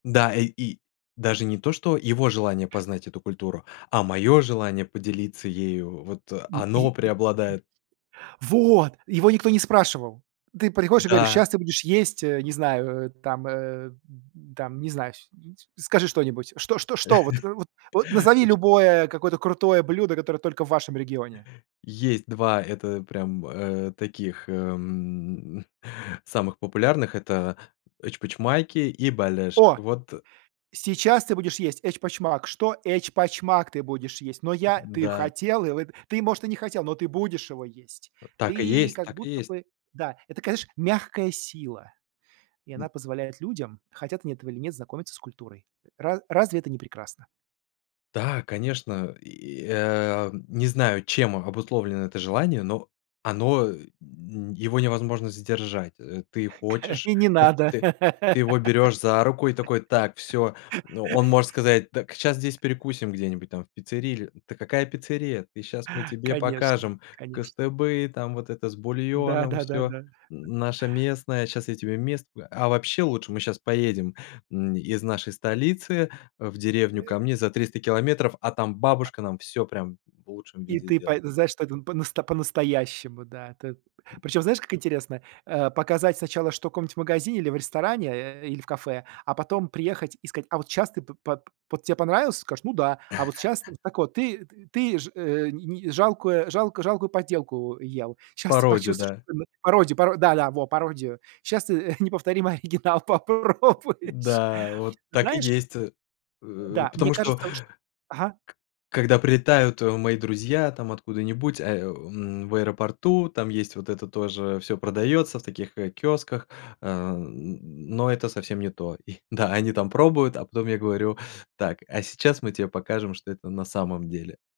Да, э, и даже не то, что его желание познать эту культуру, а моё желание поделиться ею. Вот. Ну, и Оно э преобладает. Вот. Его никто не спрашивал! Ты приходишь и говоришь: Да. "Щас ты будешь есть", э, не знаю, э, там, э, там, не знаешь, скажи что-нибудь. Что что что вот, э, вот вот, назови Оч любое какое-то крутое блюдо, которое только в вашем регионе. Есть 2, это прям, э, таких, эм, самых популярных- это эчпочмаки и балеш. О! Вот Сейчас ты будешь есть эчпочмак.- Что?- Эчпочмак ты будешь есть. Но М, я ты да. хотел и вы ты, может, и не хотел, но ты будешь его есть. Вот так и Ты есть. как Так и будто есть. бы Да. Это, такая знаешь, мягкая сила, и она М. позволяет людям, хотят они этого или нет, знакомиться с культурой. Ра разве это не прекрасно? Да, конечно! И, э, не знаю, чем обусловлено это желание, но оно э ну его невозможно сдержать. Э, ты Ка хочешь, и не вот надо. ты, ты его берёшь за руку и такой: "Так, всё". Ну, он может сказать: "Так, щас здесь перекусим где-нибудь, там, в пиццерии или". "Да какая пиццерия? Ты щас, мы тебе Конечно, покажем конечно. кыстыбый там, вот это с Да, бульоном всё, да-да-да. наше местное, щас я тебе мест А вообще, лучше мы щас поедем, м, из нашей столицы в деревню Э ко мне за 300 километров, а там А бабушка нам всё прям в лучшем И виде ты па сделает". знаешь, что это по-насто по-настоящему, да. Т Причём, знаешь, как интересно? Э, показать сначала, что в каком-нибудь магазине или в ресторане, э, или в кафе, а потом приехать и сказать: "А вот щас ты пы по под вот тебе понравился?". Ты скажешь: "Ну да". А вот щас, т так вот, ты т ты ж, э, ни ни жалкую жалк жалкую подделку ел, щас ты Пародию, почувствуешь, да. [unintelligible] пароди паро да, да, во, пародию. Щас ты, э, неповторимый оригинал попробуешь. Да, вот так и Знаешь есть, э, Э, э, да, мне потому что кажется, что Ага. К когда прилетают, э, мои друзья там откуда-нибудь, а, о, ам, в аэропорту, там есть вот это тоже, всё продаётся, в таких, э, киосках, э, н но это совсем не то. И, да, они там пробуют, а потом я говорю: "Так, а сейчас мы тебе покажем, что это на самом деле."